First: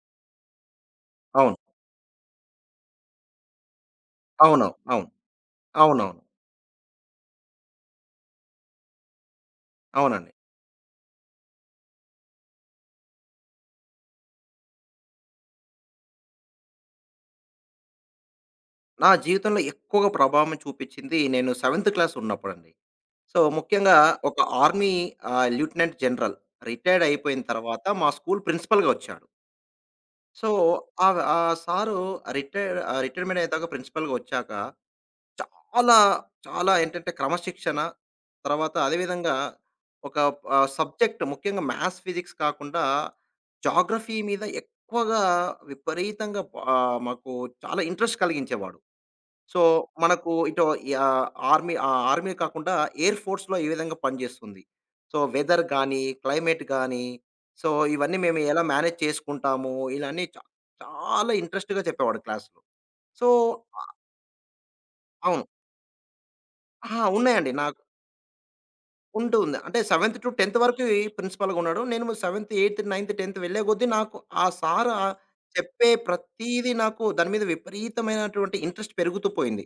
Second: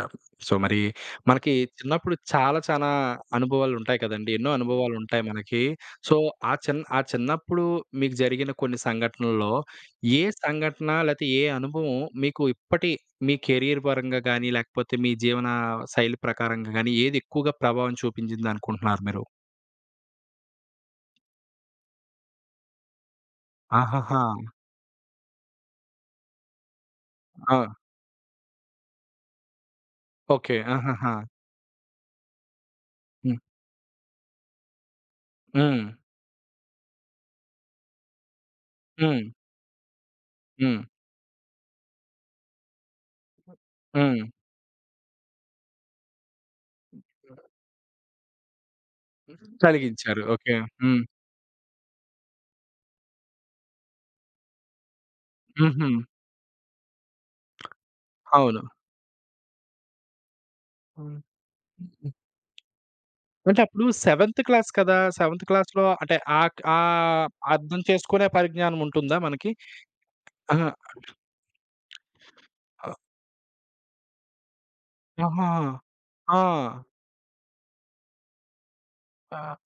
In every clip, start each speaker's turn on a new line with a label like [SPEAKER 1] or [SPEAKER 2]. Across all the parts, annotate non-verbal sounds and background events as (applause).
[SPEAKER 1] ఆ! సో, మరి మనకి
[SPEAKER 2] అవును.
[SPEAKER 1] చిన్నప్పుడు చాలా చాలా అనుభవాలుంటాయి కదండీ. ఎన్నో
[SPEAKER 2] అవును. అవును.
[SPEAKER 1] అనుభవాలుంటాయి మనకి. సో,
[SPEAKER 2] అవునవును.
[SPEAKER 1] ఆ చిన్నప్పుడు మీకు జరిగిన కొన్ని సంఘటనల్లో ఏ
[SPEAKER 2] అవునండి.
[SPEAKER 1] సంఘటన లేతే ఏ అనుభవం మీకు ఇప్పటి మీ కెరియర్ పరంగా గానీ, లేకపోతే మీ జీవన శైలి ప్రకారంగా గానీ ఏది ఎక్కువగా ప్రభావం చూపించిందనుకుంటున్నారు
[SPEAKER 2] నా
[SPEAKER 1] మీరు?
[SPEAKER 2] జీవితంలో ఎక్కువగా ప్రభావం చూపించింది నేను సెవెంత్ క్లాస్ ఉన్నప్పుడండి. సో, ముఖ్యంగా
[SPEAKER 1] ఆహాహా!
[SPEAKER 2] ఒక ఆర్మీ లెఫ్టినెంట్ జనరల్ రిటైర్డ్ అయిపోయిన
[SPEAKER 1] ఆ!
[SPEAKER 2] తర్వాత మా స్కూల్ ప్రిన్సిపల్‌గా వచ్చాడు. So,
[SPEAKER 1] okay. ఆహాహా!
[SPEAKER 2] ఆ సారు
[SPEAKER 1] హ్మ్.
[SPEAKER 2] రిటైర్మెంట్ అయ్యేదాకా ప్రిన్సిపల్‌గా వచ్చాక
[SPEAKER 1] హ్మ్.
[SPEAKER 2] చాలా, చాలా ఏంటంటే క్రమశిక్షణ, తర్వాత అదే
[SPEAKER 1] హ్మ్.
[SPEAKER 2] విధంగా ఒక
[SPEAKER 1] హ్మ్.
[SPEAKER 2] సబ్జెక్ట్ ముఖ్యంగా మ్యాథ్స్, ఫిజిక్స్ కాకుండా జాగ్రఫీ
[SPEAKER 1] హ్మ్.
[SPEAKER 2] మీద ఎక్కువగా విపరీతంగా మాకు చాలా ఇంట్రెస్ట్ కలిగించేవాడు. సో,
[SPEAKER 1] కలిగించారు.
[SPEAKER 2] మనకు
[SPEAKER 1] ఓకే.
[SPEAKER 2] ఇటు
[SPEAKER 1] హ్మ్.
[SPEAKER 2] ఆహ్, ఆర్మీ కాకుండా ఎయిర్ ఫోర్స్‌లో ఏ విధంగా పనిచేస్తుంది. సో, వెదర్
[SPEAKER 1] హుహు.
[SPEAKER 2] గాని, క్లైమేట్ గాని, సో, ఇవన్నీ మేము
[SPEAKER 1] అవును.
[SPEAKER 2] ఎలా మేనేజ్ చేసుకుంటాము. ఇలా అన్నీ
[SPEAKER 1] హ్మ్.
[SPEAKER 2] చాలా ఇంట్రెస్ట్‌గా చెప్పేవాడు క్లాస్‌లో. సో,
[SPEAKER 1] అంటే
[SPEAKER 2] ఆ,
[SPEAKER 1] అప్పుడు సెవెంత్ క్లాస్ కదా!
[SPEAKER 2] అవును.
[SPEAKER 1] సెవెంత్ క్లాస్‌లో అంటే ఆక్
[SPEAKER 2] ఆ!
[SPEAKER 1] ఆహ్,
[SPEAKER 2] ఉన్నాయండి. నాకు
[SPEAKER 1] అర్థం చేసుకునే పరిజ్ఞానం ఉంటుందా మనకి?
[SPEAKER 2] ఉంటుంది. అంటే 7థ్-10థ్
[SPEAKER 1] అహా!
[SPEAKER 2] వరకు ఈ ప్రిన్సిపల్‌గా ఉన్నాడు. నేను 7థ్, 8థ్,
[SPEAKER 1] ఆహ్,
[SPEAKER 2] 9థ్, 10థ్ వెళ్ళే కొద్దీ నాకు ఆ సార్
[SPEAKER 1] ఆహా!
[SPEAKER 2] చెప్పే
[SPEAKER 1] ఆ!
[SPEAKER 2] ప్రతీదీ నాకు దాని మీద విపరీతమైనటువంటి ఇంట్రెస్ట్ పెరుగుతూ
[SPEAKER 1] ఆ!
[SPEAKER 2] పోయింది.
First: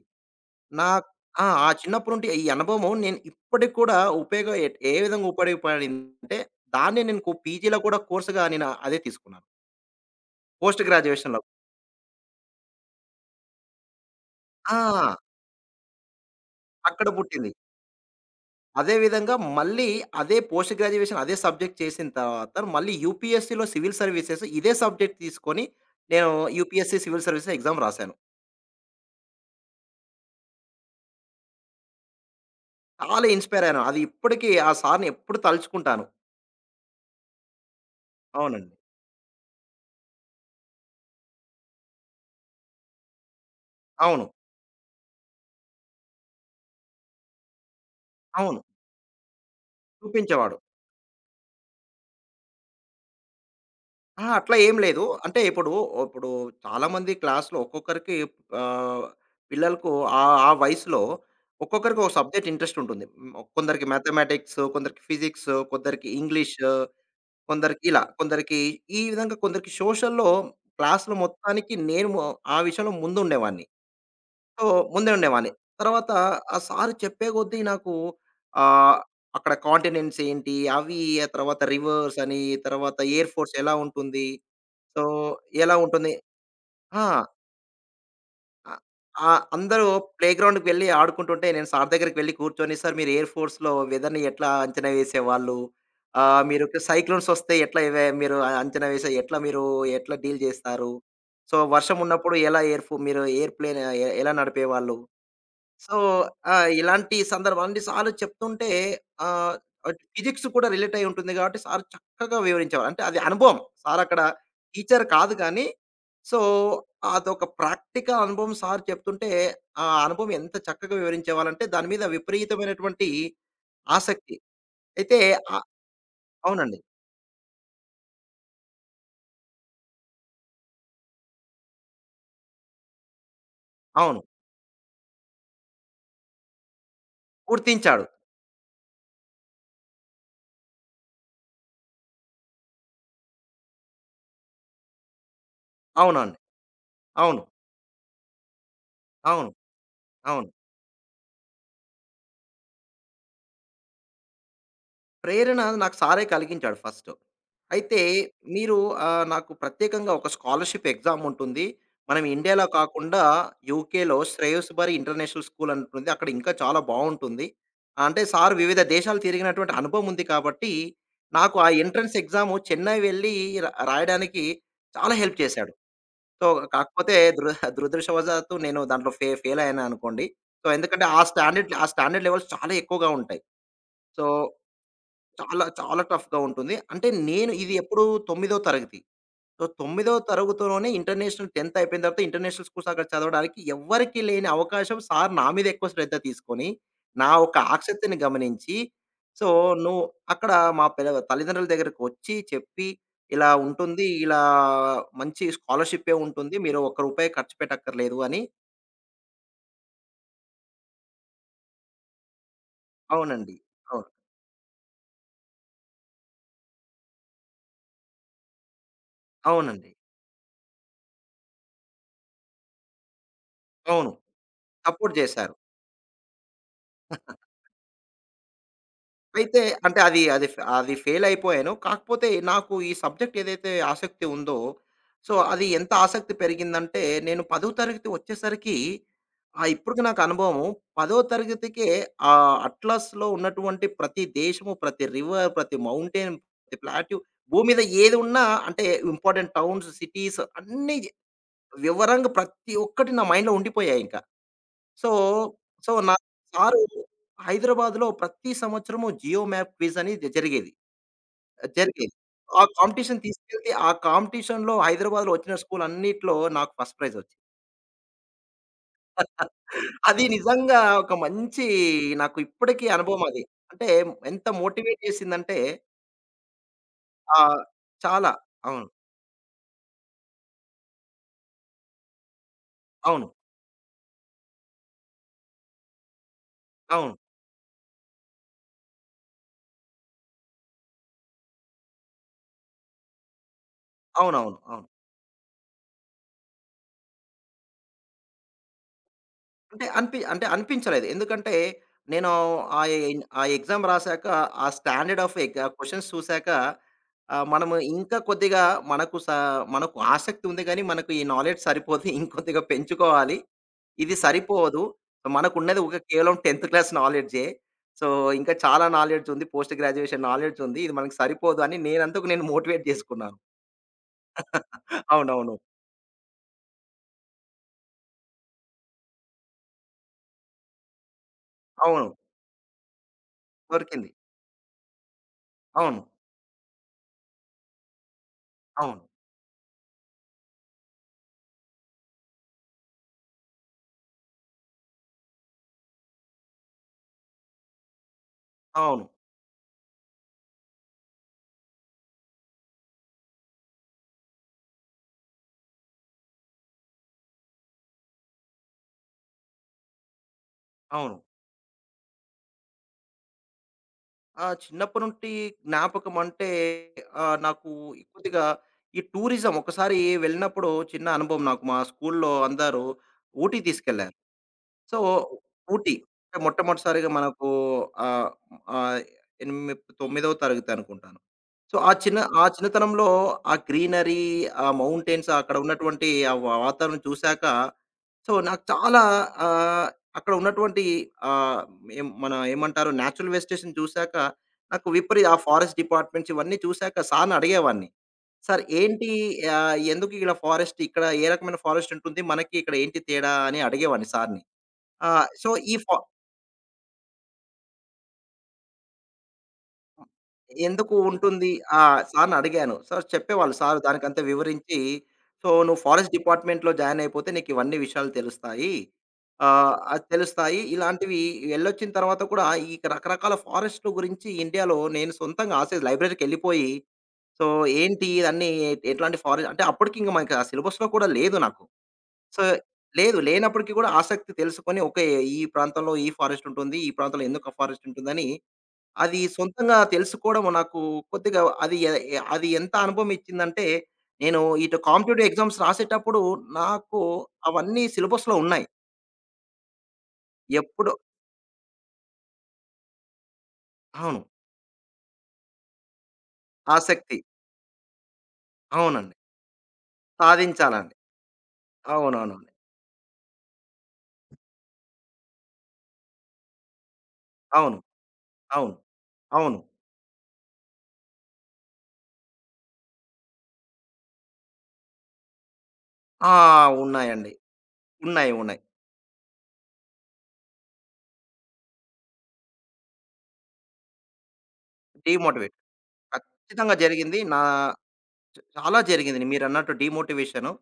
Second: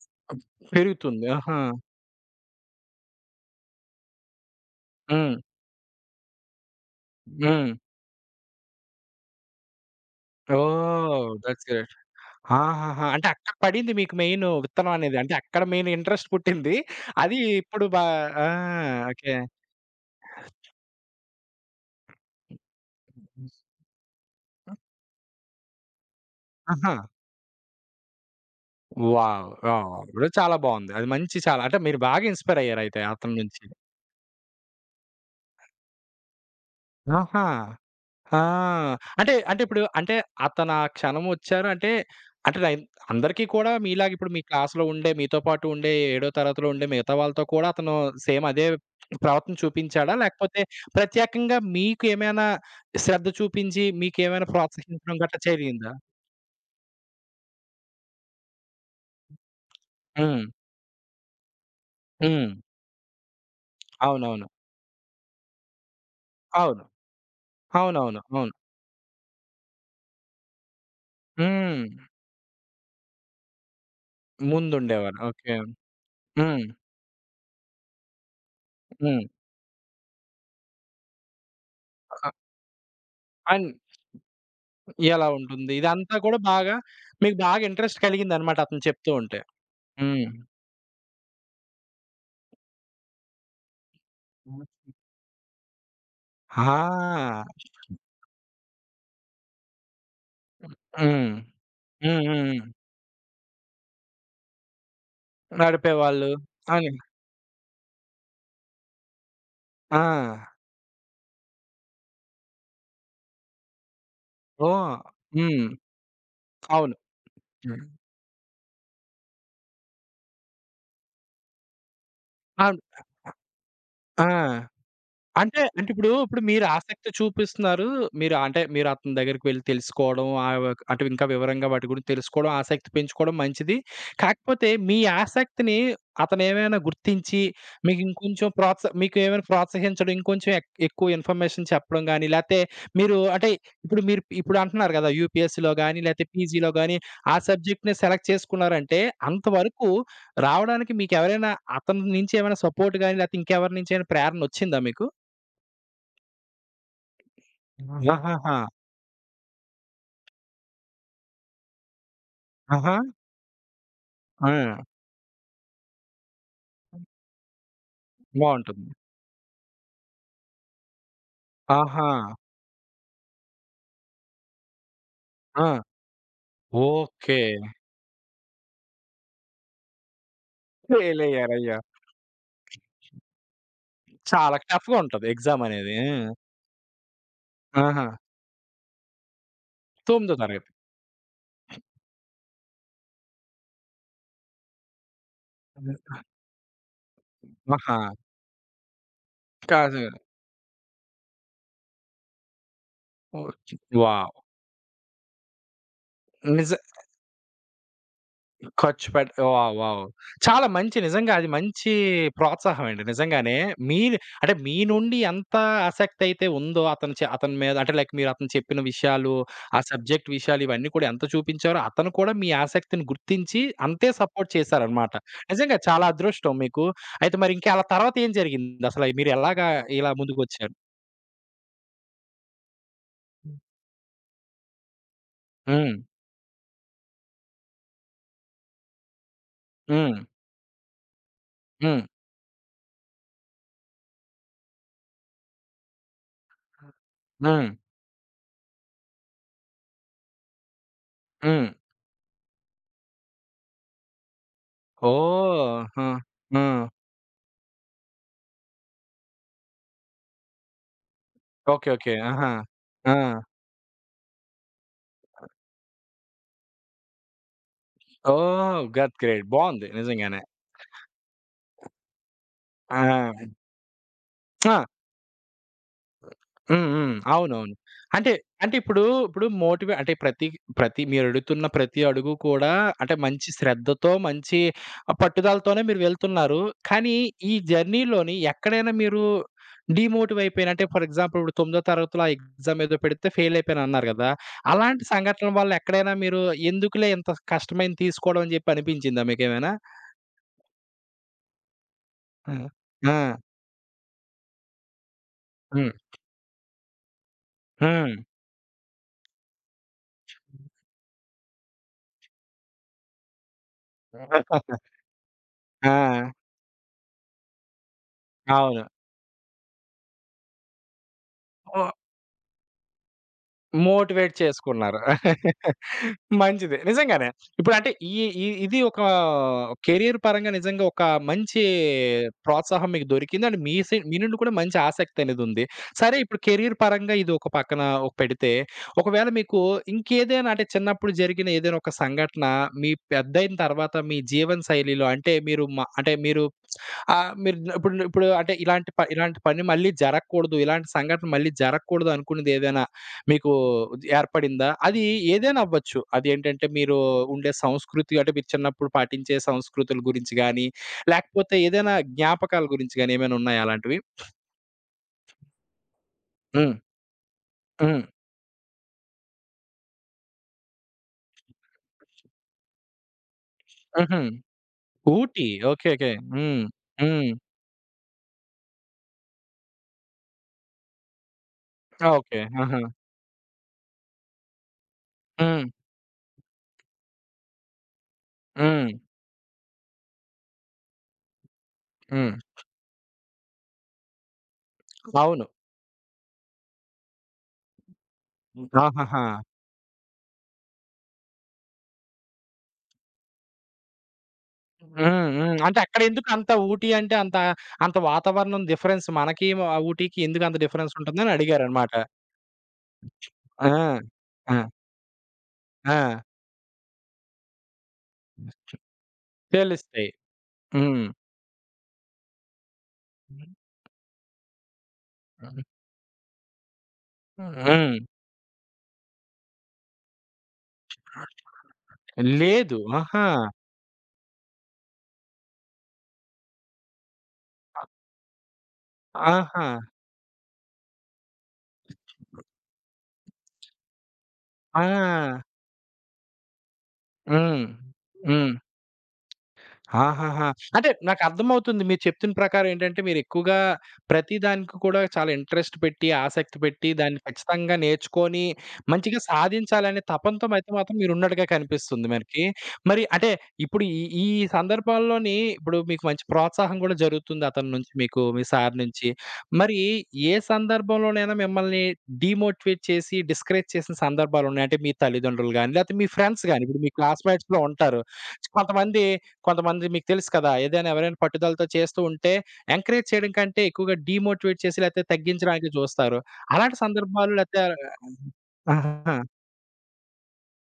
[SPEAKER 2] నా
[SPEAKER 1] పెరుగుతుంది.
[SPEAKER 2] ఆ!
[SPEAKER 1] ఆహా!
[SPEAKER 2] ఆ చిన్నప్పటి నుండి ఈ అనుభవం నేను ఇప్పటికి కూడా ఉపయోగ ఎ ఏ విధంగా
[SPEAKER 1] హ్మ్.
[SPEAKER 2] ఉపయోగపడిందంటే దాన్నే నేను
[SPEAKER 1] హ్మ్.
[SPEAKER 2] పీజీలో కూడా కోర్స్‌గా నేను అదే తీసుకున్నాను. పోస్ట్
[SPEAKER 1] ఓహ్!
[SPEAKER 2] గ్రాడ్యుయేషన్‌లో.
[SPEAKER 1] That's great. ఆహాహా! అంటే అక్కడ పడింది మీకు మెయిన్
[SPEAKER 2] ఆ!
[SPEAKER 1] విత్తనం అనేది. అంటే అక్కడ మెయిన్ ఇంట్రెస్ట్ పుట్టింది.
[SPEAKER 2] అక్కడ
[SPEAKER 1] అది
[SPEAKER 2] పుట్టింది.
[SPEAKER 1] ఇప్పుడు బా ఆ!
[SPEAKER 2] అదే విధంగా
[SPEAKER 1] ఓకే.
[SPEAKER 2] మళ్ళీ అదే పోస్ట్ గ్రాడ్యుయేషన్ అదే సబ్జెక్ట్ చేసిన తర్వాత మళ్ళీ యూపీఎస్సీలో సివిల్ సర్వీసెస్ ఇదే సబ్జెక్ట్ తీసుకొని నేను
[SPEAKER 1] ఆహా!
[SPEAKER 2] యూపీఎస్సీ సివిల్ సర్వీసెస్ ఎగ్జామ్ రాశాను.
[SPEAKER 1] వావ్! వావ్! ఇప్పుడు చాలా బావుంది. అది మంచి చాలా అంటే మీరు బాగా ఇన్‌స్పైర్ అయ్యారయితే
[SPEAKER 2] చాలా
[SPEAKER 1] అతని నుంచి.
[SPEAKER 2] ఇన్‌స్పైర్ అయ్యాను. అది ఇప్పటికి ఆ సార్‌ని ఎప్పుడు తలుచుకుంటాను.
[SPEAKER 1] ఆహా! ఆ!
[SPEAKER 2] అవునండి.
[SPEAKER 1] అంటే ఇప్పుడు అంటే అతనా క్షణమొచ్చారు అంటే, అంటే నైన్ అందరికీ కూడా మీలాగా
[SPEAKER 2] అవును.
[SPEAKER 1] ఇప్పుడు మీ క్లాస్‌లో ఉండే మీతో పాటు ఉండే ఏడో తరగతిలో ఉండే మిగతా వాళ్ళతో కూడా అతను సేమ్
[SPEAKER 2] అవును.
[SPEAKER 1] అదే ప్రవర్తన చూపించాడా?
[SPEAKER 2] చూపించేవాడు.
[SPEAKER 1] లేకపోతే ప్రత్యేకంగా మీకేమైనా శ్రద్ధ చూపించి
[SPEAKER 2] అహా!
[SPEAKER 1] మీకేమైనా
[SPEAKER 2] అట్లా ఏం లేదు.
[SPEAKER 1] ప్రోత్సహించడం గట్టా
[SPEAKER 2] అంటే ఇప్పుడు,
[SPEAKER 1] జరిగిందా?
[SPEAKER 2] ఇప్పుడు చాలామంది క్లాస్‌లో ఒక్కొక్కరికి ఆహ్, పిల్లలకు ఆ
[SPEAKER 1] హ్మ్.
[SPEAKER 2] ఆ వయసులో ఒక్కొక్కరికి ఒక సబ్జెక్ట్
[SPEAKER 1] హ్మ్.
[SPEAKER 2] ఇంట్రెస్ట్ ఉంటుంది. హ్మ్. కొందరికి
[SPEAKER 1] అవునవును.
[SPEAKER 2] మ్యాథమెటిక్స్, కొందరికి ఫిజిక్స్, కొందరికి ఇంగ్లీష్,
[SPEAKER 1] అవును.
[SPEAKER 2] కొందరికి ఇలా,
[SPEAKER 1] అవునవును. అవును.
[SPEAKER 2] కొందరికి ఈ విధంగా కొందరికి సోషల్‌లో క్లాస్‌లో మొత్తానికి
[SPEAKER 1] హ్మ్.
[SPEAKER 2] నేను మొ ఆ విషయంలో ముందుండేవాడిని. సో, ముందే
[SPEAKER 1] ముందుండేవారు.
[SPEAKER 2] ఉండేవాడిని.
[SPEAKER 1] ఓకే.
[SPEAKER 2] తర్వాత ఆ
[SPEAKER 1] హ్మ్.
[SPEAKER 2] సారు చెప్పే కొద్దీ నాకు ఆహ్,
[SPEAKER 1] హ్మ్.
[SPEAKER 2] అక్కడ కాంటినెంట్స్ ఏంటి? అవి ఆ తర్వాత రివర్స్
[SPEAKER 1] అ
[SPEAKER 2] అని, తర్వాత ఎయిర్ ఫోర్స్
[SPEAKER 1] అన్
[SPEAKER 2] ఎలా ఉంటుంది? సో,
[SPEAKER 1] ఎలా ఉంటుంది?
[SPEAKER 2] ఎలా ఉంటుంది?
[SPEAKER 1] ఇదంతా కూడా బాగా
[SPEAKER 2] ఆ!
[SPEAKER 1] మీకు బాగా ఇంట్రెస్ట్ కలిగిందనమాట
[SPEAKER 2] ఆ!
[SPEAKER 1] అతను చెప్తూ ఉంటే.
[SPEAKER 2] అందరూ
[SPEAKER 1] హ్మ్.
[SPEAKER 2] ప్లేగ్రౌండ్‌కి వెళ్లి ఆడుకుంటుంటే, నేను సార్ దగ్గరికి వెళ్లి కూర్చొని, "సార్, మీరు ఎయిర్ ఫోర్స్‌లో వెదర్‌ని ఎట్లా అంచనా వేసేవాళ్ళు? మీరు
[SPEAKER 1] ఆ!
[SPEAKER 2] సైక్లోన్స్ వస్తే ఎట్లా ఇవే మీరు అంచనా వేసే ఎట్లా మీరు ఎట్లా డీల్ చేస్తారు?
[SPEAKER 1] హ్మ్.
[SPEAKER 2] సో, వర్షం
[SPEAKER 1] హ్మ్. హ్మ్.
[SPEAKER 2] ఉన్నప్పుడు ఎలా
[SPEAKER 1] హ్మ్.
[SPEAKER 2] ఎయిర్ ఫో మీరు ఎయిర్‌ప్లేన్ ఎలా నడిపేవాళ్ళు?" సో,
[SPEAKER 1] నడిపేవాళ్ళు అని.
[SPEAKER 2] ఇలాంటి సందర్భం అన్ని సార్లు చెప్తుంటే ఆహ్,
[SPEAKER 1] ఆ!
[SPEAKER 2] అటు ఫిజిక్స్ కూడా రిలేట్ అయ్యి ఉంటుంది కాబట్టి సార్ చక్కగా వివరించేవారు. అంటే అది అనుభవం. సార్ అక్కడ
[SPEAKER 1] ఓహ్!
[SPEAKER 2] టీచర్ కాదు కానీ,
[SPEAKER 1] హ్మ్.
[SPEAKER 2] సో,
[SPEAKER 1] అవును.
[SPEAKER 2] అదొక
[SPEAKER 1] ఉమ్.
[SPEAKER 2] ప్రాక్టికల్ అనుభవం సార్ చెప్తుంటే, ఆ అనుభవం ఎంత చక్కగా వివరించేవాళ్ళంటే దాని మీద
[SPEAKER 1] అవును.
[SPEAKER 2] విపరీతమైనటువంటి
[SPEAKER 1] ఆ!
[SPEAKER 2] ఆసక్తి. అయితే
[SPEAKER 1] అంటే,
[SPEAKER 2] ఆహ్,
[SPEAKER 1] అంటే ఇప్పుడు, ఇప్పుడు మీరు
[SPEAKER 2] అవునండి.
[SPEAKER 1] ఆసక్తి చూపిస్తున్నారు. మీరు అంటే, మీరు అతని దగ్గరికి వెళ్లి తెలుసుకోవడం, వ అంటే ఇంకా వివరంగా వాటి గురించి తెలుసుకోవడం, ఆసక్తి పెంచుకోవడం మంచిది.
[SPEAKER 2] అవును.
[SPEAKER 1] కాకపోతే మీ ఆసక్తిని అతనేమైనా గుర్తించి, మీకు
[SPEAKER 2] గుర్తించాడు.
[SPEAKER 1] ఇంకొంచెం ప్రోత్సా మీకు ఏమైనా ప్రోత్సహించడం, ఇంకొంచెం ఎక్ ఎక్కువ ఇన్ఫర్మేషన్ చెప్పడం గాని, లేతే మీరు అంటే ఇప్పుడు మీరు ఇప్పుడు అంటున్నారు కదా! యూపీఎస్సీలో గాని, లేతే
[SPEAKER 2] అవునండి.
[SPEAKER 1] పీజీలో గాని ఆ
[SPEAKER 2] అవును.
[SPEAKER 1] సబ్జెక్ట్‌ని సెలెక్ట్ చేసుకున్నారంటే,
[SPEAKER 2] అవును.
[SPEAKER 1] అంతవరకు
[SPEAKER 2] అవును.
[SPEAKER 1] రావడానికి మీకెవరైనా అతని నుంచి ఏమైనా సపోర్ట్ గాని, లేతే ఇంకెవరి నుంచైనా ప్రేరణ వచ్చిందా మీకు?
[SPEAKER 2] ప్రేరణ నాకు సారే కలిగించాడు ఫస్ట్. అయితే
[SPEAKER 1] ఆహాహా!
[SPEAKER 2] మీరు నాకు ప్రత్యేకంగా ఒక స్కాలర్‌షిప్ ఎగ్జామ్ ఉంటుంది. మనం ఇండియాలో
[SPEAKER 1] ఆహా!
[SPEAKER 2] కాకుండా యూకేలో
[SPEAKER 1] ఆ!
[SPEAKER 2] శ్రేయస్‌బరి ఇంటర్నేషనల్ స్కూల్ అని ఉంటుంది. అక్కడ ఇంకా చాలా బావుంటుంది. అంటే సార్ వివిధ
[SPEAKER 1] బావుంటుంది.
[SPEAKER 2] దేశాలు తిరిగినటువంటి అనుభవం ఉంది కాబట్టి, నాకు ఆ
[SPEAKER 1] ఆహా!
[SPEAKER 2] ఎంట్రన్స్ ఎగ్జాము చెన్నై వెళ్లి రాయడానికి చాలా హెల్ప్
[SPEAKER 1] ఆ!
[SPEAKER 2] చేశాడు. సో, కాకపోతే
[SPEAKER 1] ఓకే.
[SPEAKER 2] దురదృష్టవశాత్తు నేను దాంట్లో ఫెయిల్ అయ్యాననుకోండి. సో, ఎందుకంటే ఆ స్టాండర్డ్
[SPEAKER 1] ఫెయిలయ్యారయ్యో!
[SPEAKER 2] ఆ స్టాండర్డ్ లెవెల్స్ చాలా ఎక్కువగా ఉంటాయి. సో
[SPEAKER 1] చాలా టఫ్‌గా ఉంటది
[SPEAKER 2] చాలా,
[SPEAKER 1] ఎగ్జామనేది.
[SPEAKER 2] చాలా
[SPEAKER 1] హ్మ్.
[SPEAKER 2] టఫ్‌గా ఉంటుంది. అంటే నేను ఇది ఎప్పుడు
[SPEAKER 1] ఆహా!
[SPEAKER 2] తొమ్మిదో తరగతి. సో, తొమ్మిదో
[SPEAKER 1] తొమ్మిదో తరగతి.
[SPEAKER 2] తరగతిలోనే ఇంటర్నేషనల్ 10థ్ అయిపోయిన తర్వాత ఇంటర్నేషనల్ స్కూల్స్ అక్కడ చదవడానికి ఎవ్వరికీ లేని అవకాశం సార్ నా మీద ఎక్కువ శ్రద్ధ తీసుకొని, నా ఒక
[SPEAKER 1] ఆహా!
[SPEAKER 2] ఆసక్తిని గమనించి, సో, నువ్వు
[SPEAKER 1] కాదు.
[SPEAKER 2] అక్కడ మా పిల్ల తల్లిదండ్రుల దగ్గరకొచ్చి చెప్పి, ఇలా
[SPEAKER 1] ఓకే.
[SPEAKER 2] ఉంటుంది.
[SPEAKER 1] వావ్!
[SPEAKER 2] ఇలా మంచి స్కాలర్‌షిప్పే ఉంటుంది.
[SPEAKER 1] నిజ
[SPEAKER 2] మీరు ఒక్క రూపాయి ఖర్చు పెట్టక్కర్లేదు అని.
[SPEAKER 1] ఖర్చు పెట్ వావ్! వావ్! చాలా మంచి నిజంగా అది మంచి ప్రోత్సాహం అండి.
[SPEAKER 2] అవునండి.
[SPEAKER 1] నిజంగానే మీ
[SPEAKER 2] అవును.
[SPEAKER 1] అంటే మీ నుండి ఎంత ఆసక్తి అయితే ఉందో అతను చే అతని మీద అంటే లైక్ మీరు అతను చెప్పిన విషయాలు, ఆ
[SPEAKER 2] అవునండి.
[SPEAKER 1] సబ్జెక్ట్ విషయాలు ఇవన్నీ కూడా ఎంత చూపించారో అతను కూడా మీ ఆసక్తిని గుర్తించి అంతే
[SPEAKER 2] అవును.
[SPEAKER 1] సపోర్ట్ చేశారనమాట.
[SPEAKER 2] సపోర్ట్ చేశారు.
[SPEAKER 1] నిజంగా చాలా అదృష్టం మీకు. అయితే మరి ఇంకా అలా తర్వాత ఏం జరిగింది? అసలు మీరు
[SPEAKER 2] అయితే
[SPEAKER 1] ఎలాగా
[SPEAKER 2] అంటే
[SPEAKER 1] ఇలా
[SPEAKER 2] అది అది ఫ్
[SPEAKER 1] ముందుకొచ్చారు?
[SPEAKER 2] అది ఫెయిల్ అయిపోయాను. కాకపోతే నాకు ఈ సబ్జెక్ట్ ఏదైతే ఆసక్తి ఉందో, సో, అది ఎంత
[SPEAKER 1] హ్మ్.
[SPEAKER 2] ఆసక్తి పెరిగిందంటే నేను 10వ తరగతి వచ్చేసరికి ఇప్పటికి
[SPEAKER 1] హ్మ్.
[SPEAKER 2] నాకు అనుభవము 10వ తరగతికే
[SPEAKER 1] హ్మ్.
[SPEAKER 2] ఆ అట్లాస్‌లో ఉన్నటువంటి ప్రతి దేశము, ప్రతి రివర్, ప్రతి మౌంటైన్, ప్రతి ప్లాట్యూ, భూమి
[SPEAKER 1] హ్మ్.
[SPEAKER 2] మీద ఏది ఉన్నా అంటే ఇంపార్టెంట్ టౌన్స్, సిటీస్ అన్నీ
[SPEAKER 1] హ్మ్.
[SPEAKER 2] వివరంగా ప్రతి ఒక్కటి నా మైండ్‌లో ఉండిపోయాయింక. సో,
[SPEAKER 1] ఓహ్!
[SPEAKER 2] సో,
[SPEAKER 1] ఆ!
[SPEAKER 2] నా
[SPEAKER 1] ఆ!
[SPEAKER 2] సారు హైదరాబాద్‌లో ప్రతి సంవత్సరము జియో మ్యాప్ క్విజ్ అని జరిగేది.
[SPEAKER 1] ఓకే.
[SPEAKER 2] జరిగేది.
[SPEAKER 1] ఓకే. ఆహా!
[SPEAKER 2] ఆ
[SPEAKER 1] ఆ!
[SPEAKER 2] కాంపిటీషన్ తీసుకెళ్తే, ఆ కాంపిటీషన్‌లో హైదరాబాద్‌లో వచ్చిన స్కూల్ అన్నిట్లో నాకు ఫస్ట్ ప్రైజ్ వచ్చింది.
[SPEAKER 1] ఓహ్! That's great.
[SPEAKER 2] (laughs)
[SPEAKER 1] బావుంది
[SPEAKER 2] అది
[SPEAKER 1] నిజంగానే.
[SPEAKER 2] నిజంగా ఒక మంచి, నాకు ఇప్పటికీ అనుభవం అది.
[SPEAKER 1] ఆ!
[SPEAKER 2] అంటే ఎంత
[SPEAKER 1] ఆ!
[SPEAKER 2] మోటివేట్ చేసిందంటే
[SPEAKER 1] హ్మ్. హ్మ్.
[SPEAKER 2] ఆహ్,
[SPEAKER 1] అవునవును.
[SPEAKER 2] చాలా.
[SPEAKER 1] అంటే, అంటే
[SPEAKER 2] అవును.
[SPEAKER 1] ఇప్పుడు, ఇప్పుడు మోటివే అంటే ప్రతి, ప్రతి మీరడుగుతున్న ప్రతి అడుగు కూడా అంటే
[SPEAKER 2] అవును.
[SPEAKER 1] మంచి శ్రద్ధతో, మంచి పట్టుదలతోనే మీరు వెళ్తున్నారు.
[SPEAKER 2] అవును.
[SPEAKER 1] కానీ ఈ జర్నీలోని ఎక్కడైనా మీరు డీమోటివ్ అయిపోయిన అంటే ఫర్ ఎగ్జాంపుల్ ఇప్పుడు 9థ్ తరగతిలో ఆ ఎగ్జామ్ ఏదో పెడితే ఫెయిల్ అయిపోయానన్నారు గదా!
[SPEAKER 2] అవునవును. అవును. అవును
[SPEAKER 1] అలాంటి సంఘటనల వల్ల ఎక్కడైనా మీరు ఎందుకులే ఇంత కష్టమైంది తీసుకోవడం అని జెప్పి అనిపించిందా మీకేమైనా?
[SPEAKER 2] అంటే అనిపించలేదు. ఎందుకంటే, నేను
[SPEAKER 1] ఆ!
[SPEAKER 2] ఆ
[SPEAKER 1] ఆ!
[SPEAKER 2] ఆ ఎగ్జామ్ రాసాక, ఆ స్టాండర్డ్ ఆఫ్
[SPEAKER 1] హ్మ్.
[SPEAKER 2] క్వెషన్స్ చూసాక, మనము
[SPEAKER 1] హ్మ్.
[SPEAKER 2] ఇంకా కొద్దిగా మనకు స మనకు ఆసక్తి ఉంది గానీ, మనకు ఈ నాలెడ్జ్ సరిపోదు. (laughs) ఇంకొద్దిగా పెంచుకోవాలి. ఇది సరిపోదు. మనకున్నది ఒక
[SPEAKER 1] ఆ!
[SPEAKER 2] కేవలం 10థ్ క్లాస్ నాలెడ్జే. సో, ఇంకా
[SPEAKER 1] అవును.
[SPEAKER 2] చాలా నాలెడ్జ్ ఉంది. పోస్ట్ గ్రాడ్యుయేషన్ నాలెడ్జ్ ఉంది. ఇది మనకు సరిపోదు అని
[SPEAKER 1] ఓ!
[SPEAKER 2] నేనంతకు నేను మోటివేట్ చేసుకున్నాను.
[SPEAKER 1] మోటివేట్ చేసుకున్నారు.
[SPEAKER 2] (laughs) అవునవును.
[SPEAKER 1] (laughs) మంచిది. నిజంగానే. ఇప్పుడంటే ఈ ఈ ఇది ఒక కెరియర్ పరంగా నిజంగా ఒక మంచి
[SPEAKER 2] అవును.
[SPEAKER 1] ప్రోత్సాహం మీకు దొరికింది. అండ్ మీ సైడ్
[SPEAKER 2] దొరికింది.
[SPEAKER 1] మీ నుండి కూడా మంచి ఆసక్తి అనేదుంది.
[SPEAKER 2] అవును.
[SPEAKER 1] సరే ఇప్పుడు కెరియర్ పరంగా ఇది ఒక పక్కన ఒక పెడితే,
[SPEAKER 2] అవును.
[SPEAKER 1] ఒకవేళ మీకు ఇంకేదైనా అంటే చిన్నప్పుడు జరిగిన ఏదైనా ఒక సంఘటన మీ పెద్దయిన తర్వాత మీ జీవన శైలిలో అంటే మీరు మ అంటే మీరు మీరు ఇప్పుడు ఇప్పుడు అంటే ఇలాంటి ప
[SPEAKER 2] అవును.
[SPEAKER 1] ఇలాంటి పని మళ్ళీ జరగకూడదు. ఇలాంటి సంఘటన మళ్ళీ జరగకూడదు అనుకున్నదేదైనా మీకు ఏర్పడిందా? అది ఏదైనా అవ్వచ్చు. అదేంటంటే మీరు ఉండే సంస్కృతి అంటే మీరు చిన్నప్పుడు పాటించే సంస్కృతుల గురించి గాని,
[SPEAKER 2] అవును.
[SPEAKER 1] లేకపోతే ఏదైనా జ్ఞాపకాల గురించి గాని ఏమైనా ఉన్నాయా అలాంటివి?
[SPEAKER 2] ఆ! చిన్నప్పటి నుండి జ్ఞాపకం అంటే
[SPEAKER 1] హ్మ్.
[SPEAKER 2] నాకు ఈ
[SPEAKER 1] హ్మ్.
[SPEAKER 2] కొద్దిగా ఈ టూరిజం ఒకసారి వెళ్ళినప్పుడు చిన్న అనుభవం నాకు. మా స్కూల్‌లో అందరూ ఊటీ తీసుకెళ్లారు.
[SPEAKER 1] హుహు.
[SPEAKER 2] So,
[SPEAKER 1] Ooty. Okay.
[SPEAKER 2] Ooty
[SPEAKER 1] okay.
[SPEAKER 2] అంటే
[SPEAKER 1] హ్మ్.
[SPEAKER 2] మొట్టమొదటిసారిగా
[SPEAKER 1] హ్మ్.
[SPEAKER 2] మనకు ఆహ్, ఆహ్, ఎనిమి 9వ తరగతి అనుకుంటాను. సో, ఆ చిన్న
[SPEAKER 1] ఓకే.
[SPEAKER 2] ఆ
[SPEAKER 1] ఆహా!
[SPEAKER 2] చిన్నతనంలో ఆ గ్రీనరీ, ఆ మౌంటైన్స్ అక్కడ
[SPEAKER 1] హ్మ్.
[SPEAKER 2] ఉన్నటువంటి ఆ వాతావరణం చూసాక సో, నాకు
[SPEAKER 1] హ్మ్.
[SPEAKER 2] చాలా ఆహ్, అక్కడ ఉన్నటువంటి ఆహ్, ఏం
[SPEAKER 1] హ్మ్.
[SPEAKER 2] మన ఏమంటారు నేచురల్ వెజిటేషన్ చూసాక నాకు ఆ
[SPEAKER 1] అవును.
[SPEAKER 2] ఫారెస్ట్ డిపార్ట్మెంట్స్ ఇవన్నీ చూసాక సార్‌ని అడిగేవాడిని. సార్ ఏంటి
[SPEAKER 1] ఆహాహా!
[SPEAKER 2] ఎందుకు ఇలా ఫారెస్ట్ ఇక్కడ ఏ రకమైన ఫారెస్ట్ ఉంటుంది? మనకి ఇక్కడ ఏంటి తేడా అని అడిగేవాడిని సార్‌ని. ఆ!
[SPEAKER 1] హ్మ్.
[SPEAKER 2] సో,
[SPEAKER 1] హ్మ్.
[SPEAKER 2] ఈ
[SPEAKER 1] అంటే
[SPEAKER 2] ఫా
[SPEAKER 1] అక్కడ ఎందుకు అంత ఊటీ అంటే అంత, అంత వాతావరణం డిఫరెన్స్ మనకి మ ఊటీకి ఎందుకు అంత
[SPEAKER 2] ఎందుకు
[SPEAKER 1] డిఫరెన్స్ ఉంటుందని
[SPEAKER 2] ఉంటుంది? ఆ!
[SPEAKER 1] అడిగారనమాట.
[SPEAKER 2] సార్‌ని అడిగాను. సార్ చెప్పేవాళ్ళు.
[SPEAKER 1] ఆ!
[SPEAKER 2] సార్ దానికంతా
[SPEAKER 1] ఆ!
[SPEAKER 2] వివరించి, "సో, నువ్వు
[SPEAKER 1] ఆ!
[SPEAKER 2] ఫారెస్ట్ డిపార్ట్‌మెంట్‌లో జాయిన్ అయిపోతే నీకు ఇవన్నీ విషయాలు తెలుస్తాయి. అది
[SPEAKER 1] తెలుస్తాయి.
[SPEAKER 2] తెలుస్తాయి.
[SPEAKER 1] హ్మ్.
[SPEAKER 2] ఇలాంటివి ఎళ్ళొచ్చిన తర్వాత కూడా ఈ రకరకాల ఫారెస్ట్‌ల గురించి ఇండియాలో నేను సొంతంగా ఆసే లైబ్రరీకెళ్ళిపోయి, సో,
[SPEAKER 1] హ్మ్.
[SPEAKER 2] ఏంటి ఇదన్నీ ఎట్లాంటి ఫారెస్ట్" అంటే అప్పటికి ఇంక మనకి ఆ సిలబస్‌లో కూడా లేదు నాకు. సో,
[SPEAKER 1] లేదు.
[SPEAKER 2] లేదు.
[SPEAKER 1] ఆహా!
[SPEAKER 2] లేనప్పటికి కూడా ఆసక్తి తెలుసుకొని, ఓకే. ఈ ప్రాంతంలో ఈ ఫారెస్ట్ ఉంటుంది. ఈ ప్రాంతంలో ఎందుకు ఆ ఫారెస్ట్ ఉంటుందని అది
[SPEAKER 1] ఆహా!
[SPEAKER 2] సొంతంగా తెలుసుకోవడం నాకు కొద్దిగా అది ఎ ఎ అది ఎంత అనుభవం ఇచ్చిందంటే, నేను ఇటు కాంపిటీటివ్
[SPEAKER 1] ఆ!
[SPEAKER 2] ఎగ్జామ్స్ రాసేటప్పుడు నాకు
[SPEAKER 1] హ్మ్.
[SPEAKER 2] అవన్నీ సిలబస్‌లో
[SPEAKER 1] హ్మ్.
[SPEAKER 2] ఉన్నాయి.
[SPEAKER 1] ఆహాహా! అంటే
[SPEAKER 2] ఎప్పుడు
[SPEAKER 1] నాకర్థమవుతుంది. మీరు చెప్తున్న ప్రకారం ఏంటంటే, మీరెక్కువగా
[SPEAKER 2] అవును.
[SPEAKER 1] ప్రతి దానికి కూడా చాలా ఇంట్రెస్ట్ పెట్టి, ఆసక్తి పెట్టి,
[SPEAKER 2] ఆసక్తి.
[SPEAKER 1] దాన్ని ఖచ్చితంగా నేర్చుకొని,
[SPEAKER 2] అవునండి.
[SPEAKER 1] మంచిగా సాధించాలనే తపనతో అయితే
[SPEAKER 2] సాధించాలండి.
[SPEAKER 1] మాత్రం మీరున్నట్టుగా కనిపిస్తుంది మనకి.
[SPEAKER 2] అవునవునండి.
[SPEAKER 1] మరి అంటే ఇప్పుడు ఈ ఈ సందర్భాల్లోని ఇప్పుడు మీకు మంచి ప్రోత్సాహం కూడా జరుగుతుంది అతని
[SPEAKER 2] అవును.
[SPEAKER 1] నుంచి మీకు, మీ
[SPEAKER 2] అవును.
[SPEAKER 1] సార్ నుంచి.
[SPEAKER 2] అవును.
[SPEAKER 1] మరి ఏ సందర్భంలోనైనా మిమ్మల్ని డీమోటివేట్ చేసి, డిస్కరేజ్ చేసిన సందర్భాలున్నాయా? అంటే మీ తల్లిదండ్రులు గాని, లేతే మీ
[SPEAKER 2] ఆ!
[SPEAKER 1] ఫ్రెండ్స్ గాని, ఇప్పుడు మీ
[SPEAKER 2] ఉన్నాయండి.
[SPEAKER 1] క్లాస్‌మేట్స్‌లో ఉంటారు.
[SPEAKER 2] ఉన్నాయి.
[SPEAKER 1] కొంతమంది కొంతమంది మీకు తెలుసు కదా! ఏదైనా ఎవరైనా పట్టుదలతో చేస్తూ ఉంటే, ఎంకరేజ్ చేయడం కంటే ఎక్కువగా డీమోటివేట్ చేసి లేతే
[SPEAKER 2] డీమోటివేట్
[SPEAKER 1] తగ్గించడానికి జూస్తారు.
[SPEAKER 2] ఖచ్చితంగా
[SPEAKER 1] అలాంటి
[SPEAKER 2] జరిగింది.
[SPEAKER 1] సందర్భాలు
[SPEAKER 2] నా
[SPEAKER 1] లేతే
[SPEAKER 2] చాలా
[SPEAKER 1] ఆహాహా!
[SPEAKER 2] జరిగింది. మీరన్నట్టు డీమోటివేషను.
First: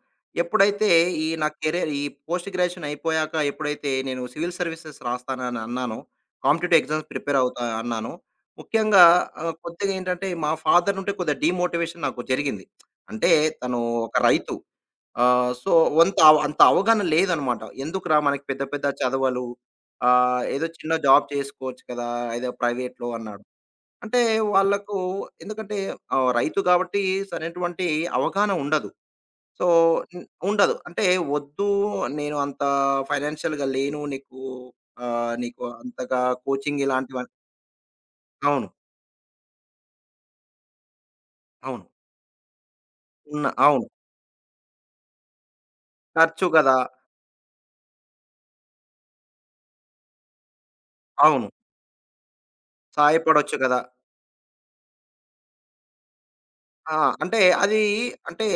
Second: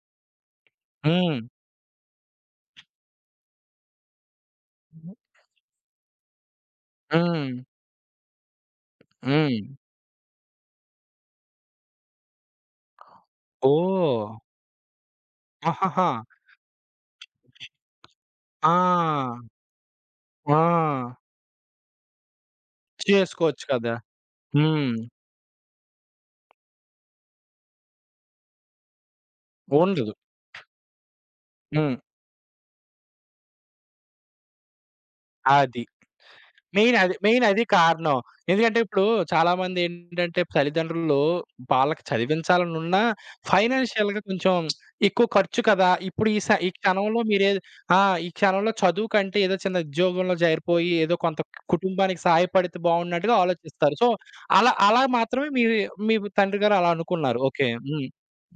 [SPEAKER 2] ఎప్పుడైతే ఈ
[SPEAKER 1] హ్మ్.
[SPEAKER 2] నా కెరీర్ ఈ పోస్ట్ గ్రాడ్యుయేషన్ అయిపోయాక ఎప్పుడైతే నేను సివిల్ సర్వీసెస్ రాస్తానని అన్నానో, కాంపిటీటివ్ ఎగ్జామ్స్ ప్రిపేర్
[SPEAKER 1] హ్మ్.
[SPEAKER 2] అవుతా అన్నానో, ముఖ్యంగా
[SPEAKER 1] హ్మ్.
[SPEAKER 2] కొద్దిగా ఏంటంటే మా ఫాదర్ నుండి కొద్దిగా డీమోటివేషన్ నాకు జరిగింది. అంటే తను ఒక
[SPEAKER 1] ఓహ్!
[SPEAKER 2] రైతు. సో,
[SPEAKER 1] ఆహాహా!
[SPEAKER 2] వంత అంత అవగాహన లేదనమాట. ఎందుకురా మనకి పెద్ద పెద్ద
[SPEAKER 1] ఆ!
[SPEAKER 2] చదవలు,
[SPEAKER 1] ఆ!
[SPEAKER 2] ఏదో చిన్న జాబ్ చేసుకోవచ్చు కదా! ఏదో ప్రైవేట్‌లో అన్నాడు.
[SPEAKER 1] చేసుకోవచ్చు కదా!
[SPEAKER 2] అంటే
[SPEAKER 1] హ్మ్.
[SPEAKER 2] వాళ్ళకు ఎందుకంటే రైతు కాబట్టి సరైనటువంటి అవగాహన ఉండదు. సో,
[SPEAKER 1] ఉండదు.
[SPEAKER 2] హ్మ్, ఉండదు. అంటే వద్దు,
[SPEAKER 1] హ్మ్.
[SPEAKER 2] నేను అంత ఫైనాన్షియల్‌గా లేను. నీకు నీకు
[SPEAKER 1] అది.
[SPEAKER 2] అంతగా కోచింగ్
[SPEAKER 1] మెయిన్ అది.
[SPEAKER 2] ఇలాంటివన్
[SPEAKER 1] మెయిన్ అది కారణం.
[SPEAKER 2] అవును.
[SPEAKER 1] ఎందుకంటే ఇప్పుడు చాలామందేంటంటే తల్లిదండ్రులు
[SPEAKER 2] అవును.
[SPEAKER 1] వాళ్ళకి చదివించాలనున్నా
[SPEAKER 2] ఉన్న అవును.
[SPEAKER 1] ఫైనాన్షియల్‌గా కొంచెం ఎక్కువ ఖర్చు కదా! ఇప్పుడు ఈ
[SPEAKER 2] ఖర్చు
[SPEAKER 1] స ఈ
[SPEAKER 2] గదా!
[SPEAKER 1] క్షణంలో మీరే ఆ! ఈ క్షణంలో చదువు కంటే ఏదో చిన్న ఉద్యోగంలో చేరిపోయి ఏదో కొంత
[SPEAKER 2] అవును.
[SPEAKER 1] కుటుంబానికి సహాయపడితే బావున్నట్టుగా
[SPEAKER 2] సహాయపడొచ్చు గదా!
[SPEAKER 1] ఆలోచిస్తారు. సో, అలా అలా మాత్రమే మీ మీ తండ్రి గారు అలా
[SPEAKER 2] ఆ! అంటే
[SPEAKER 1] అనుకున్నారు. ఓకే.
[SPEAKER 2] అది
[SPEAKER 1] హ్మ్.
[SPEAKER 2] అంటే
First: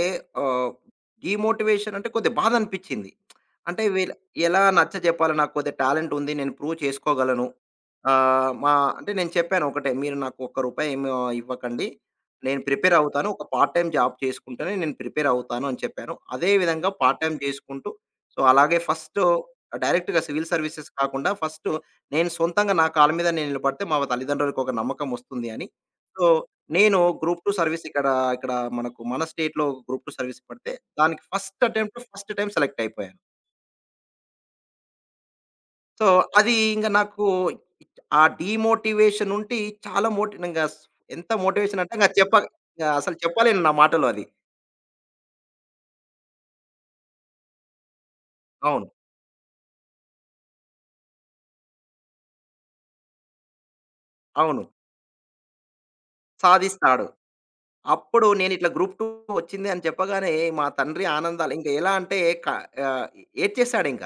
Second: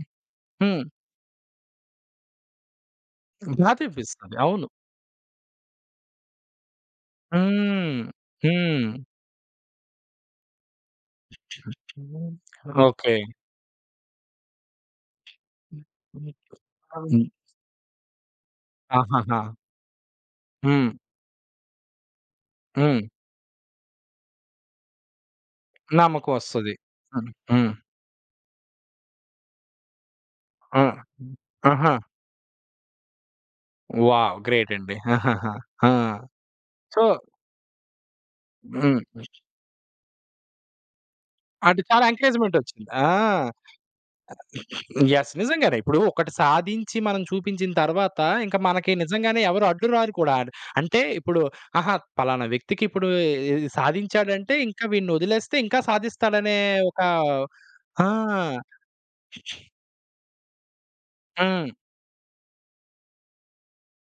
[SPEAKER 2] ఆహ్,
[SPEAKER 1] హ్మ్.
[SPEAKER 2] డీమోటివేషన్ అంటే కొద్దిగా బాధ అనిపిచ్చింది.
[SPEAKER 1] బాధ
[SPEAKER 2] అంటే వీళ్ళ
[SPEAKER 1] అనిపిస్తది.
[SPEAKER 2] ఎలా
[SPEAKER 1] అవును.
[SPEAKER 2] నచ్చజెప్పాలి. నాకు కొద్దిగా టాలెంట్ ఉంది. నేను ప్రూవ్ చేసుకోగలను.
[SPEAKER 1] హ్మ్.
[SPEAKER 2] ఆహ్, మా
[SPEAKER 1] హ్మ్.
[SPEAKER 2] అంటే నేను చెప్పాను ఒకటే, మీరు నాకు ఒక్క రూపాయి ఏమి ఇవ్వకండి. నేను ప్రిపేర్
[SPEAKER 1] ఓకే.
[SPEAKER 2] అవుతాను. ఒక పార్ట్ టైమ్ జాబ్ చేసుకుంటేనే నేను ప్రిపేర్ అవుతాను అని చెప్పాను. అదే విధంగా పార్ట్ టైమ్ చేసుకుంటూ, సో, అలాగే
[SPEAKER 1] ఆహాహా!
[SPEAKER 2] డైరెక్ట్‌గా సివిల్ సర్వీసెస్
[SPEAKER 1] హ్మ్.
[SPEAKER 2] కాకుండా ఫస్టు నేను సొంతంగా నా
[SPEAKER 1] హ్మ్.
[SPEAKER 2] కాళ్ళ మీద నేను నిలబడితే మా తల్లిదండ్రులకి ఒక నమ్మకం వస్తుంది అని. సో
[SPEAKER 1] నమ్మకం వస్తది.
[SPEAKER 2] నేను
[SPEAKER 1] హ్మ్.
[SPEAKER 2] గ్రూప్ 2
[SPEAKER 1] హ్మ్.
[SPEAKER 2] సర్వీస్ ఇక్కడ, ఇక్కడ మనకు మన స్టేట్‌లో గ్రూప్ 2 సర్వీస్ పడితే,
[SPEAKER 1] ఆ!
[SPEAKER 2] దానికి ఫస్ట్
[SPEAKER 1] ఆహా!
[SPEAKER 2] అటెంప్ట్ ఫస్ట్ టైమ్ సెలెక్ట్ అయిపోయాను.
[SPEAKER 1] వావ్! గ్రేట్ అండి. ఆహాహా! ఆ!
[SPEAKER 2] సో, అది ఇంక
[SPEAKER 1] సో
[SPEAKER 2] నాకు ఆ
[SPEAKER 1] హ్మ్.
[SPEAKER 2] డీమోటివేషన్ చాలా మోటి ఇంగ ఎంత మోటివేషన్
[SPEAKER 1] అంటే
[SPEAKER 2] అంటే
[SPEAKER 1] చాలా ఎంకరేజ్‌మెంట్
[SPEAKER 2] ఇంగ
[SPEAKER 1] వచ్చింది. ఆ!
[SPEAKER 2] అసలు చెప్పలేను నా మాటలో అది.
[SPEAKER 1] యెస్. నిజంగానే. ఇప్పుడు ఒకటి సాధించి మనం చూపించిన తర్వాత ఇంక
[SPEAKER 2] అవును.
[SPEAKER 1] మనకి నిజంగానే ఎవరు అడ్డు రారు కూడా. అంటే ఇప్పుడు ఆహా! పలానా వ్యక్తికి ఇప్పుడు ఇది సాధించాడంటే
[SPEAKER 2] అవును.
[SPEAKER 1] ఇంకా వీడిని వదిలేస్తే ఇంకా సాధిస్తాడనే ఒక
[SPEAKER 2] సాధిస్తాడు.
[SPEAKER 1] ఆ!
[SPEAKER 2] అప్పుడు నేను ఇట్లా గ్రూప్ 2 వచ్చింది అని చెప్పగానే మా తండ్రి ఆనందాలు ఇంక
[SPEAKER 1] హ్మ్.
[SPEAKER 2] ఎలా అంటే క ఆహ్, ఏడ్చేసాడింక.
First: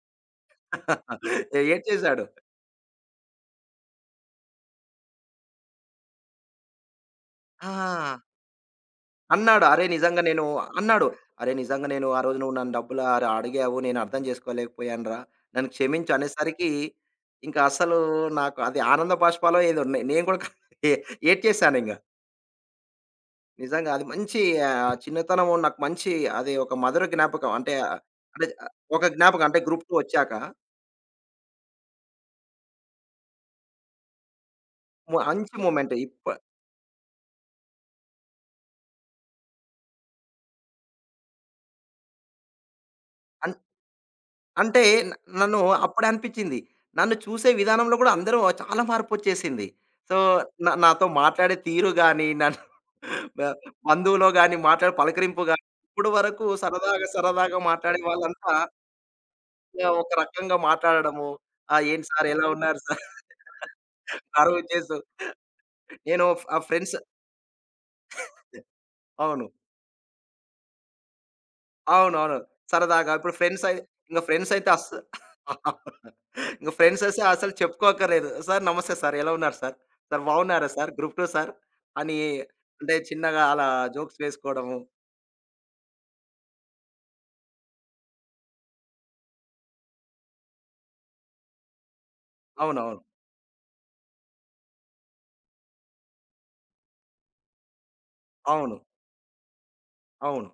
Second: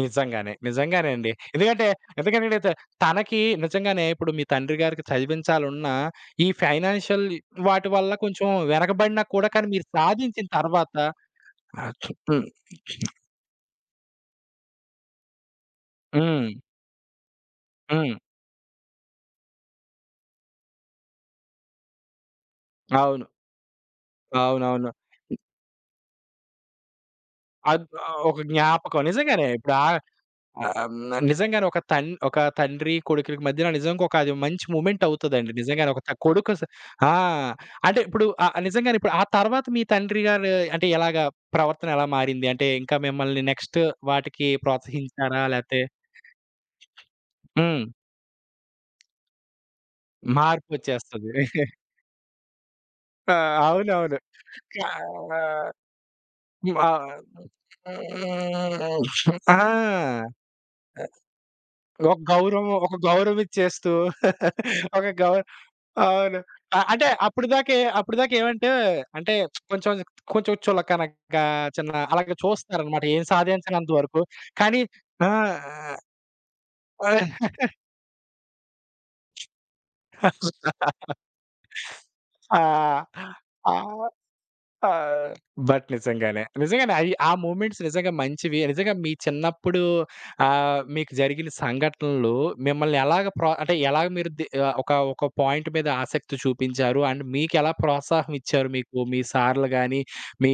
[SPEAKER 1] నిజంగానే. నిజంగానే అండి.
[SPEAKER 2] ఏడ్చేసాడు. ఆ!
[SPEAKER 1] ఎందుకంటే,
[SPEAKER 2] ఏడ్చేశాడు
[SPEAKER 1] ఎందుకంటే
[SPEAKER 2] ఇంకా
[SPEAKER 1] నేనైతే తనకి నిజంగానే ఇప్పుడు మీ తండ్రి గారికి చదివించాలన్న ఈ ఫైనాన్షియల్
[SPEAKER 2] (laughs)
[SPEAKER 1] వాటి వల్ల
[SPEAKER 2] ఏడ్చేశాడు.
[SPEAKER 1] కొంచెం వెనకబడినా కూడా
[SPEAKER 2] అన్నాడు.
[SPEAKER 1] కానీ మీరు సాధించిన తర్వాత
[SPEAKER 2] అన్నాడు. "అరే! నిజంగా నేను
[SPEAKER 1] అచ్చు
[SPEAKER 2] ఆ రోజు
[SPEAKER 1] హ్మ్.
[SPEAKER 2] నువ్వు నన్ను డబ్బులు అడిగావు. నేను అర్థం చేసుకోలేకపోయానురా. నన్ను క్షమించు"
[SPEAKER 1] హ్మ్.
[SPEAKER 2] అనేసరికి ఇంకా అసలు
[SPEAKER 1] హ్మ్.
[SPEAKER 2] నాకు అది ఆనంద బాష్పాలో ఏదో నేను కూడా ఏ ఏడ్చేసానింగ.
[SPEAKER 1] అవును.
[SPEAKER 2] నిజంగా అది మంచి
[SPEAKER 1] అవునవును.
[SPEAKER 2] చిన్నతనం నాకు మంచి, అది ఒక మధుర జ్ఞాపకం. అంటే,
[SPEAKER 1] అద్ ఒక
[SPEAKER 2] అంటే
[SPEAKER 1] జ్ఞాపకం.
[SPEAKER 2] ఒక జ్ఞాపకం
[SPEAKER 1] నిజంగానే
[SPEAKER 2] అంటే
[SPEAKER 1] ఇప్పుడు
[SPEAKER 2] గ్రూప్
[SPEAKER 1] ఆ
[SPEAKER 2] 2 వచ్చాక
[SPEAKER 1] హ్మ్. నిజంగానే ఒక తన్ ఒక తండ్రి, కొడుకులకి మధ్యన నిజంగా ఒక అది మంచి మూమెంట్ అవుతదండి.
[SPEAKER 2] మంచి
[SPEAKER 1] నిజంగానే
[SPEAKER 2] మూమెంట్.
[SPEAKER 1] ఒక త
[SPEAKER 2] ఇప్ప
[SPEAKER 1] కొడుకు స ఆ! అంటే ఇప్పుడు నిజంగానే ఇప్పుడు ఆ తర్వాత మీ తండ్రి గారు అంటే ఎలాగా ప్రవర్తన ఎలా మారింది? అంటే ఇంకా మిమ్మల్ని నెక్స్ట్ వాటికి
[SPEAKER 2] అంటే న
[SPEAKER 1] ప్రోత్సహించారా?
[SPEAKER 2] నన్ను
[SPEAKER 1] లేతే
[SPEAKER 2] అప్పుడే అనిపించింది. నన్ను చూసే
[SPEAKER 1] హ్మ్.
[SPEAKER 2] విధానంలో కూడా అందరూ చాలా మార్పొచ్చేసింది. సో, నాతో
[SPEAKER 1] మార్పొచ్చేస్తది.
[SPEAKER 2] మాట్లాడే తీరు గాని, నన్ను
[SPEAKER 1] ఆ!
[SPEAKER 2] బ
[SPEAKER 1] అవునవును.
[SPEAKER 2] బంధువులో గాని
[SPEAKER 1] కా
[SPEAKER 2] మాట్లాడే పలకరింపు గాని, ఇప్పుడు వరకు సరదాగా,
[SPEAKER 1] ఆ!
[SPEAKER 2] సరదాగా మాట్లాడే వాళ్ళంతా ఒక
[SPEAKER 1] ఆ!
[SPEAKER 2] రకంగా మాట్లాడడము. "ఏంటి
[SPEAKER 1] ఒక
[SPEAKER 2] సార్ ఎలా
[SPEAKER 1] గౌరవం
[SPEAKER 2] ఉన్నారు
[SPEAKER 1] ఒక
[SPEAKER 2] సార్?"
[SPEAKER 1] గౌరవం
[SPEAKER 2] (laughs)
[SPEAKER 1] ఇచ్చేస్తూ
[SPEAKER 2] కరువు
[SPEAKER 1] (laughs)
[SPEAKER 2] చేసు
[SPEAKER 1] ఒక గౌ
[SPEAKER 2] నేను
[SPEAKER 1] అవును. అ
[SPEAKER 2] ఫ్రెండ్స్
[SPEAKER 1] అంటే అప్పటిదాకే అప్పటిదాకా ఏమంటే అంటే
[SPEAKER 2] అవును.
[SPEAKER 1] కొంచెం కొంచెం చులకనగా చిన్న అలాగే
[SPEAKER 2] అవునవును.
[SPEAKER 1] చూస్తారనమాట.
[SPEAKER 2] సరదాగా
[SPEAKER 1] ఏం
[SPEAKER 2] ఇప్పుడు
[SPEAKER 1] సాధించనంత వరకు.
[SPEAKER 2] ఫ్రెండ్స్ అయితే
[SPEAKER 1] కానీ
[SPEAKER 2] అస్స
[SPEAKER 1] ఆ!
[SPEAKER 2] ఇంక (laughs) ఫ్రెండ్స్ అస్తే అసలు చెప్పుకోక్కర్లేదు. సార్ నమస్తే సార్. ఎలా ఉన్నారు సార్? సార్ బాగున్నారా సార్? గ్రూప్ 2 సార్ అని
[SPEAKER 1] ఆ!
[SPEAKER 2] అంటే చిన్నగా అలా
[SPEAKER 1] ఆ!
[SPEAKER 2] జోక్స్ వేసుకోవడము.
[SPEAKER 1] ఆ! బట్ నిజంగానే. నిజంగానే అయి ఆ మూమెంట్స్ నిజంగా మంచివి. నిజంగా మీ చిన్నప్పుడు మీకు జరిగిన సంఘటనలు మిమ్మల్ని
[SPEAKER 2] అవునవును.
[SPEAKER 1] ఎలాగ ప్రో అంటే ఎలాగ మీరు ది ఒక ఒక పాయింట్ మీద ఆసక్తి చూపించారు? అండ్ మీకెలా ప్రోత్సాహం ఇచ్చారు
[SPEAKER 2] అవును.
[SPEAKER 1] మీకు మీ సార్లు గాని,
[SPEAKER 2] అవును.
[SPEAKER 1] మీ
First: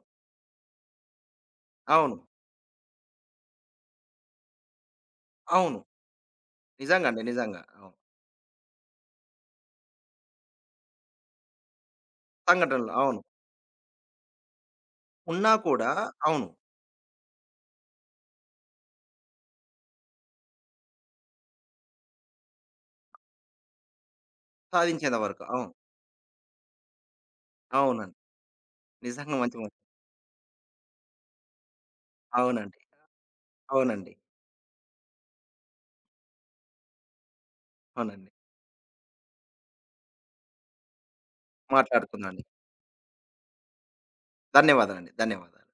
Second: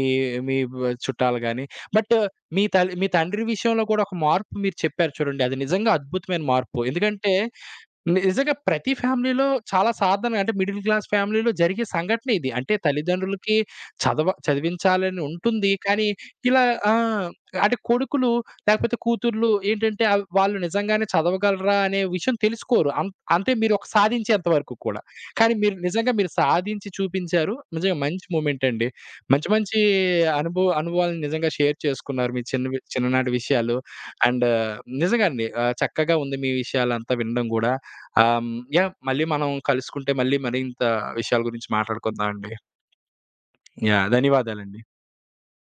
[SPEAKER 1] మీ వ చుట్టాలు గాని? బట్
[SPEAKER 2] అవును.
[SPEAKER 1] మీ తల్ మీ తండ్రి విషయంలో కూడా ఒక మార్పు మీరు చెప్పారు చూడండి. అది
[SPEAKER 2] అవును.
[SPEAKER 1] నిజంగా అద్భుతమైన మార్పు.
[SPEAKER 2] నిజంగా అండి.
[SPEAKER 1] ఎందుకంటే
[SPEAKER 2] నిజంగా. అవును.
[SPEAKER 1] నిజంగా ప్రతి ఫ్యామిలీలో చాలా సాధారణంగా అంటే మిడిల్ క్లాస్ ఫ్యామిలీలో జరిగే సంఘటన ఇది. అంటే
[SPEAKER 2] సంఘటనలు. అవును.
[SPEAKER 1] తల్లిదండ్రులకి చదవ చదివించాలని
[SPEAKER 2] ఉన్నా
[SPEAKER 1] ఉంటుంది.
[SPEAKER 2] కూడా
[SPEAKER 1] కానీ
[SPEAKER 2] అవును.
[SPEAKER 1] ఇలా ఆ! అంటే కొడుకులు లేకపోతే కూతుర్లు ఏంటంటే వాళ్ళు నిజంగానే చదవగలరా అనే విషయం తెలుసుకోరు. అం అంటే మీరు ఒక సాధించేంత వరకు కూడా.
[SPEAKER 2] సాధించేంత వరకు.
[SPEAKER 1] కానీ
[SPEAKER 2] అవును.
[SPEAKER 1] మీరు నిజంగా మీరు సాధించి చూపించారు. నిజంగా
[SPEAKER 2] అవునండి.
[SPEAKER 1] మంచి మూమెంట్ అండి.
[SPEAKER 2] నిజంగా
[SPEAKER 1] మంచి
[SPEAKER 2] మంచి మాట.
[SPEAKER 1] మంచి అనుభవ అనుభవాలను నిజంగా షేర్ చేసుకున్నారు. మీ చిన్నవి
[SPEAKER 2] అవునండి.
[SPEAKER 1] చిన్ననాటి విషయాలు.
[SPEAKER 2] అవునండి.
[SPEAKER 1] అండ్ నిజంగా అండి చక్కగా ఉంది మీ విషయాలంతా వినడం గూడా.
[SPEAKER 2] అవునండి.
[SPEAKER 1] హ్మ్. యాహ్! మళ్ళీ మనం కలుసుకుంటే మళ్ళీ మరింత విషయాల గురించి మాట్లాడుకుందాం
[SPEAKER 2] మాట్లాడుకుందామండి.
[SPEAKER 1] అండి. యాహ్! ధన్యవాదాలండి.
[SPEAKER 2] ధన్యవాదాలండి.